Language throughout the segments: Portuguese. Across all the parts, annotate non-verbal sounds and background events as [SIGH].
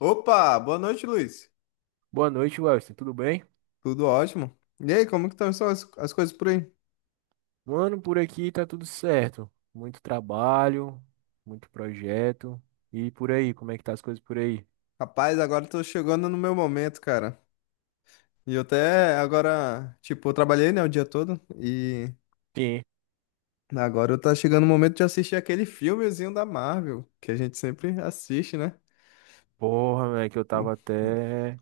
Opa, boa noite, Luiz. Boa noite, Wellington. Tudo bem? Tudo ótimo. E aí, como que estão só as coisas por aí? Mano, por aqui tá tudo certo. Muito trabalho, muito projeto. E por aí, como é que tá as coisas por aí? Rapaz, agora eu tô chegando no meu momento, cara. E eu até agora, tipo, eu trabalhei, né, o dia todo e Sim. agora eu tá chegando o momento de assistir aquele filmezinho da Marvel, que a gente sempre assiste, né? Porra, né? Que eu Tu tava até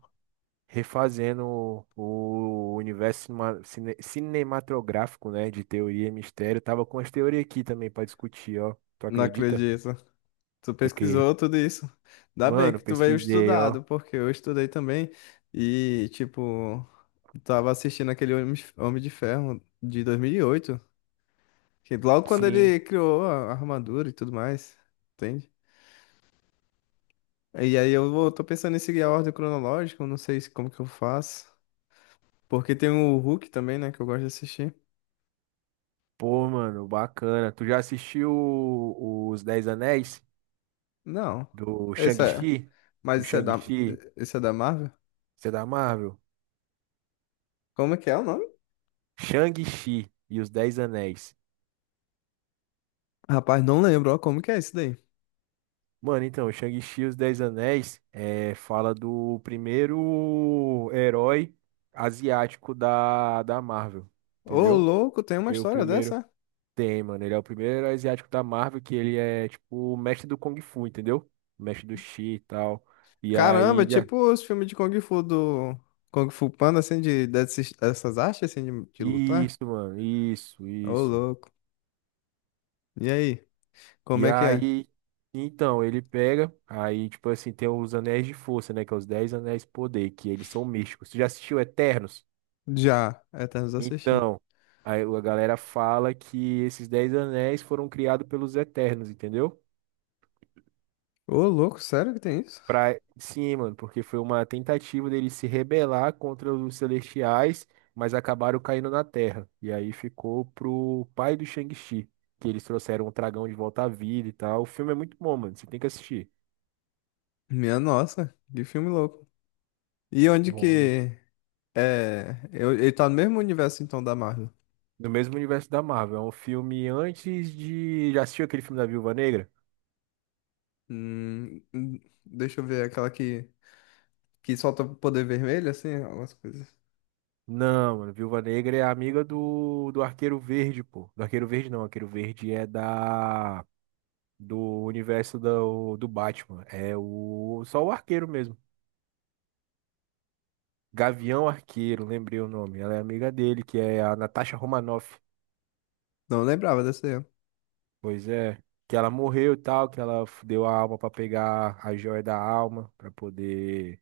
refazendo o universo cinematográfico, né? De teoria e mistério. Tava com as teorias aqui também pra discutir, ó. Tu não acredita? acredito. Tu Que... pesquisou tudo isso. Ainda bem Mano, que tu veio pesquisei, ó. estudado, porque eu estudei também e, tipo, tava assistindo aquele Homem de Ferro de 2008. Que logo quando Sim. ele criou a armadura e tudo mais, entende? E aí tô pensando em seguir a ordem cronológica, eu não sei como que eu faço. Porque tem o Hulk também, né, que eu gosto de assistir. Pô, mano, bacana. Tu já assistiu os Dez Anéis? Não, Do esse é... Shang-Chi? Mas O esse é Shang-Chi? esse é da Marvel? Você é da Marvel? Como é que é o nome? Shang-Chi e os Dez Anéis. Rapaz, não lembro, ó, como que é isso daí? Mano, então, o Shang-Chi e os Dez Anéis é, fala do primeiro herói asiático da Marvel, Ô, entendeu? louco, tem uma Ele é O história primeiro dessa? tem, mano. Ele é o primeiro herói asiático da Marvel que ele é, tipo, o mestre do Kung Fu, entendeu? O mestre do Chi e tal. E aí, Caramba, é tipo os filmes de Kung Fu do... Kung Fu Panda, assim, dessas, dessas artes, assim, de lutar? Isso, mano. Isso, Ô, isso. louco. E aí, como E é que é? aí, então, ele pega, aí, tipo assim, tem os anéis de força, né? Que é os 10 anéis de poder, que eles são místicos. Tu já assistiu Eternos? Já, Eternos eu assisti. Então, aí a galera fala que esses 10 anéis foram criados pelos Eternos, entendeu? Ô, louco, sério que tem isso? Sim, mano, porque foi uma tentativa deles se rebelar contra os Celestiais, mas acabaram caindo na Terra. E aí ficou pro pai do Shang-Chi, que eles trouxeram o dragão de volta à vida e tal. O filme é muito bom, mano, você tem que assistir. Minha nossa, que filme louco. E onde Bom. que. Ele tá no mesmo universo então da Marvel. No mesmo universo da Marvel. É um filme antes de. Já assistiu aquele filme da Viúva Negra? Hum, hum, deixa eu ver aquela que. Que solta o poder vermelho, assim, algumas coisas. Não, mano. Viúva Negra é amiga do Arqueiro Verde, pô. Do Arqueiro Verde não. Arqueiro Verde é da. Do universo do Batman. É o. Só o Arqueiro mesmo. Gavião Arqueiro, lembrei o nome. Ela é amiga dele, que é a Natasha Romanoff. Não lembrava dessa aí, ó. Pois é. Que ela morreu e tal, que deu a alma pra pegar a joia da alma, pra poder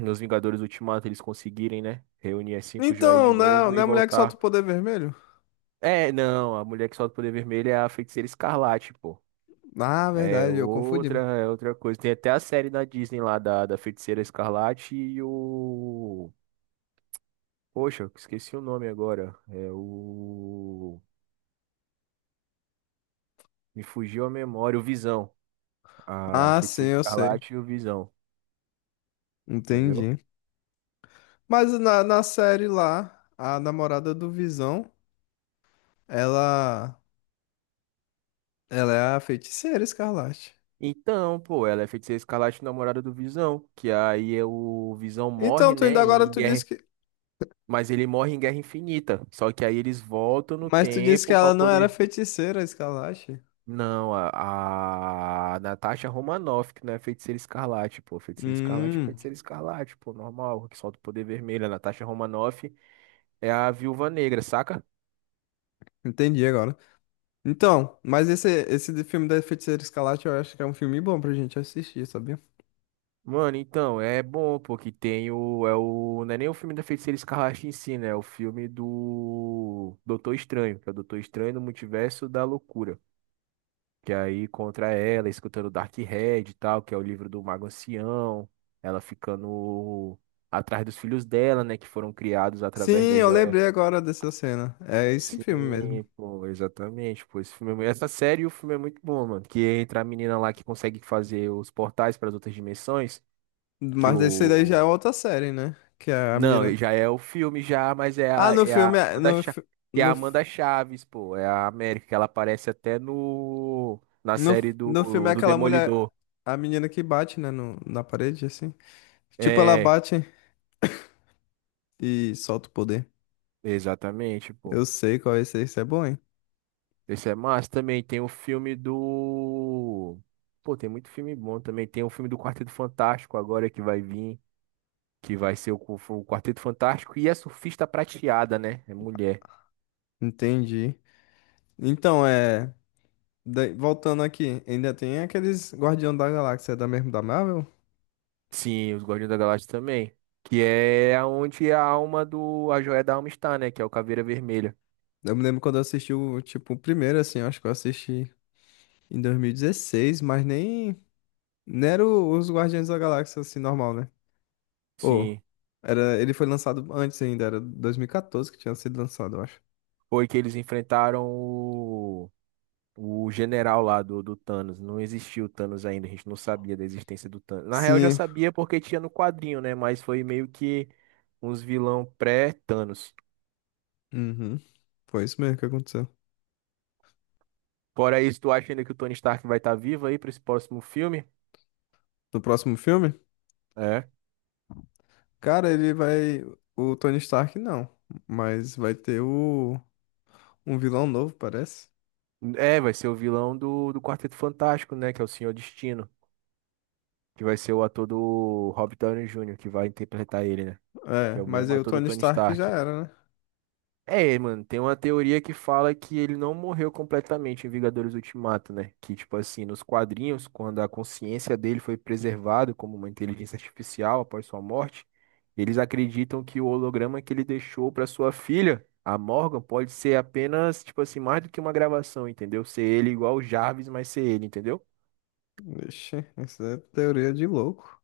nos Vingadores Ultimato eles conseguirem, né? Reunir as cinco joias Então, de não, é, novo não é e a mulher que solta voltar. o poder vermelho? É, não, a mulher que solta o poder vermelho é a Feiticeira Escarlate, pô. Ah, verdade, eu confundi. É outra coisa. Tem até a série da Disney lá da Feiticeira Escarlate e o. Poxa, eu esqueci o nome agora. É o. Me fugiu a memória, o Visão. A Ah, sim, Feiticeira eu sei. Escarlate e o Visão, entendeu? Entendi. Mas na série lá, a namorada do Visão, ela. Ela é a Feiticeira Escarlate. Então, pô, ela é feiticeira escarlate namorada do Visão, que aí é o Visão Então, morre, tu ainda né, agora em tu disse guerra. que. Mas ele morre em Guerra Infinita. Só que aí eles voltam no Mas tu disse que tempo pra ela não era poder. feiticeira, Escalache. Não, a Natasha Romanoff, que não é Feiticeira Escarlate, pô. Feiticeira Escarlate é Hum, Feiticeira Escarlate, pô. Normal, que solta o poder vermelho. A Natasha Romanoff é a Viúva Negra, saca? entendi agora. Então, mas esse de filme da Feiticeira Escalache eu acho que é um filme bom pra gente assistir, sabia? Mano, então, é bom, pô, que tem o, é o. Não é nem o filme da Feiticeira Escarlate em si, né? É o filme do Doutor Estranho, que é o Doutor Estranho no Multiverso da Loucura. Que é aí contra ela, escutando Dark Red e tal, que é o livro do Mago Ancião, ela ficando atrás dos filhos dela, né, que foram criados Sim, através da eu joia. lembrei agora dessa cena. É esse filme mesmo. Sim, pô, exatamente, pô, esse filme, é essa série e o filme é muito bom, mano, que entra a menina lá que consegue fazer os portais para as outras dimensões, que Mas desse daí já é o outra série, né? Que é a Não, menina. já é o filme já, mas é Ah, a no é a filme. É- No, fi- que é a no, fi- Amanda Chaves, pô, é a América, que ela aparece até no na no, série fi- No filme é do do aquela mulher. Demolidor. A menina que bate, né? No, Na parede, assim. Tipo, ela É, bate e solta o poder. exatamente, Eu pô. sei qual é esse. Isso é bom, hein? Esse é massa. Também tem o filme do. Pô, tem muito filme bom também. Tem o filme do Quarteto Fantástico agora que vai vir. Que vai ser o, o Quarteto Fantástico. E a surfista prateada, né? É mulher. Entendi. Então, é. Voltando aqui, ainda tem aqueles Guardião da Galáxia da mesmo da Marvel? Sim, os Guardiões da Galáxia também. Que é onde a alma do. A joia da alma está, né? Que é o Caveira Vermelha. Eu me lembro quando eu assisti o, tipo, o primeiro, assim, eu acho que eu assisti em 2016, mas nem. Nem era os Guardiões da Galáxia, assim, normal, né? Ou. Sim. Era, ele foi lançado antes ainda, era 2014 que tinha sido lançado, eu acho. Foi que eles enfrentaram o. O general lá do Thanos, não existia o Thanos ainda, a gente não sabia da existência do Thanos. Na real, já Sim. sabia porque tinha no quadrinho, né? Mas foi meio que uns vilão pré-Thanos. Uhum. Foi isso mesmo que aconteceu. Fora isso, tu acha ainda que o Tony Stark vai estar vivo aí pra esse próximo filme? No próximo filme? É. Cara, ele vai. O Tony Stark não. Mas vai ter o. Um vilão novo, parece. É, vai ser o vilão do Quarteto Fantástico, né? Que é o Senhor Destino, que vai ser o ator do Robert Downey Jr., que vai interpretar ele, né? Que É, é o mas mesmo aí o ator do Tony Tony Stark já Stark. era, né? É, mano, tem uma teoria que fala que ele não morreu completamente em Vingadores Ultimato, né? Que, tipo assim, nos quadrinhos, quando a consciência dele foi preservada como uma inteligência artificial após sua morte, eles acreditam que o holograma que ele deixou pra sua filha, a Morgan, pode ser apenas, tipo assim, mais do que uma gravação, entendeu? Ser ele igual o Jarvis, mas ser ele, entendeu? Ixi, essa é teoria de louco.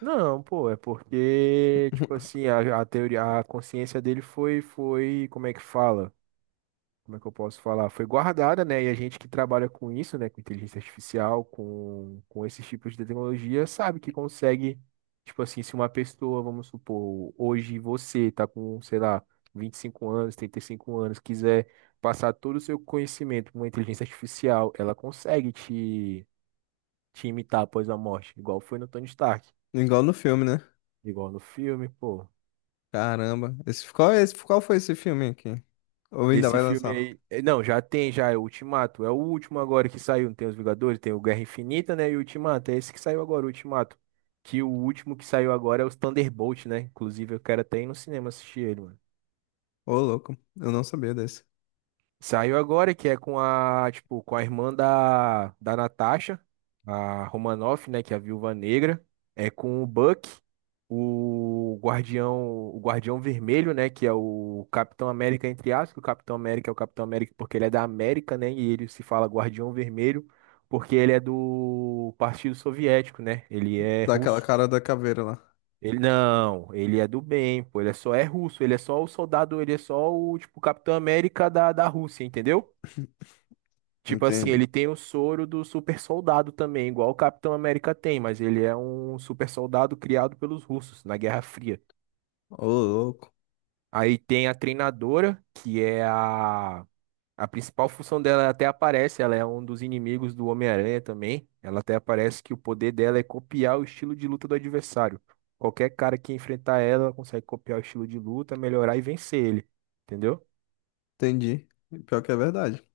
Não, pô, é porque, tipo assim, a teoria, a consciência dele foi, como é que fala? Como é que eu posso falar? Foi guardada, né? E a gente que trabalha com isso, né? Com inteligência artificial, com esses tipos de tecnologia, sabe que consegue, tipo assim, se uma pessoa, vamos supor, hoje você tá com, sei lá, 25 anos, 35 anos, quiser passar todo o seu conhecimento com uma inteligência artificial, ela consegue te, te imitar após a morte, igual foi no Tony Stark, Igual no filme, né? igual no filme, pô. Caramba. É esse, qual foi esse filme aqui? Ou ainda Esse vai filme lançar? aí, não, já tem, já é o Ultimato. É o último agora que saiu. Não tem os Vingadores, tem o Guerra Infinita, né? E o Ultimato. É esse que saiu agora, o Ultimato. Que o último que saiu agora é os Thunderbolt, né? Inclusive, eu quero até ir no cinema assistir ele, mano. Ô, louco. Eu não sabia desse. Saiu agora, que é com a, tipo, com a irmã da Natasha, a Romanoff, né, que é a Viúva Negra. É com o Buck, o Guardião, o Guardião Vermelho, né, que é o Capitão América, entre aspas, que o Capitão América é o Capitão América porque ele é da América, né, e ele se fala Guardião Vermelho porque ele é do Partido Soviético, né, ele é Daquela russo. cara da caveira lá. Ele não, ele é do bem, pô, ele só é russo, ele é só o soldado, ele é só o, tipo, Capitão América da Rússia, entendeu? [LAUGHS] Tipo assim, ele Entende? tem o soro do super soldado também, igual o Capitão América tem, mas ele é um super soldado criado pelos russos na Guerra Fria. Ô, louco. Aí tem a treinadora, que é a. A principal função dela até aparece, ela é um dos inimigos do Homem-Aranha também. Ela até aparece que o poder dela é copiar o estilo de luta do adversário. Qualquer cara que enfrentar ela, ela consegue copiar o estilo de luta, melhorar e vencer ele. Entendeu? Entendi. Pior que é verdade.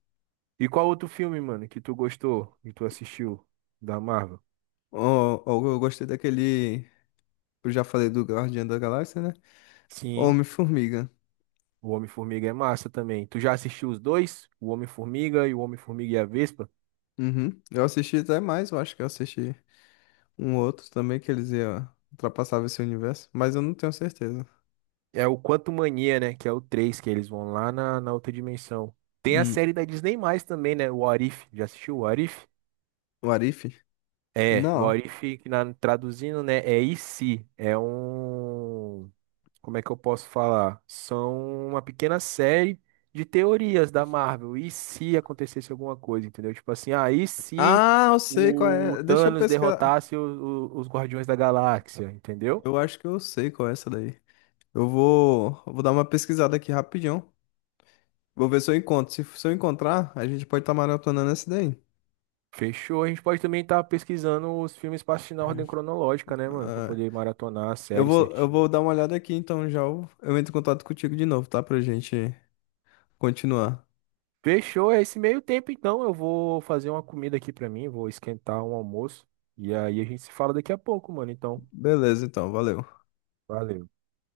E qual outro filme, mano, que tu gostou, e tu assistiu da Marvel? Ó, ó, eu gostei daquele. Eu já falei do Guardião da Galáxia, né? Sim. Homem-Formiga. O Homem-Formiga é massa também. Tu já assistiu os dois? O Homem-Formiga e a Vespa? Uhum. Eu assisti até mais, eu acho que eu assisti. Um outro também que eles iam ultrapassar esse universo, mas eu não tenho certeza. É o Quantumania, né? Que é o 3 que eles vão lá na outra dimensão. Tem a Hum, série da Disney mais também, né? O What If. Já assistiu o What If? o Arif? É, o Não. What If, que na, traduzindo, né? É E se. É um. Como é que eu posso falar? São uma pequena série de teorias da Marvel. E se acontecesse alguma coisa, entendeu? Tipo assim, ah, e se Ah, eu sei qual o é. Deixa eu Thanos pesquisar. derrotasse os Guardiões da Galáxia, entendeu? Eu acho que eu sei qual é essa daí. Eu vou dar uma pesquisada aqui rapidão. Vou ver se eu encontro. Se eu encontrar, a gente pode estar maratonando essa daí. Fechou. A gente pode também estar pesquisando os filmes para assistir na ordem cronológica, né, mano? Pra Ah, poder maratonar a série eu certinho. vou dar uma olhada aqui, então eu entro em contato contigo de novo, tá? Pra gente continuar. Fechou. É esse meio tempo, então. Eu vou fazer uma comida aqui pra mim, vou esquentar um almoço. E aí a gente se fala daqui a pouco, mano. Então, Beleza, então, valeu. valeu.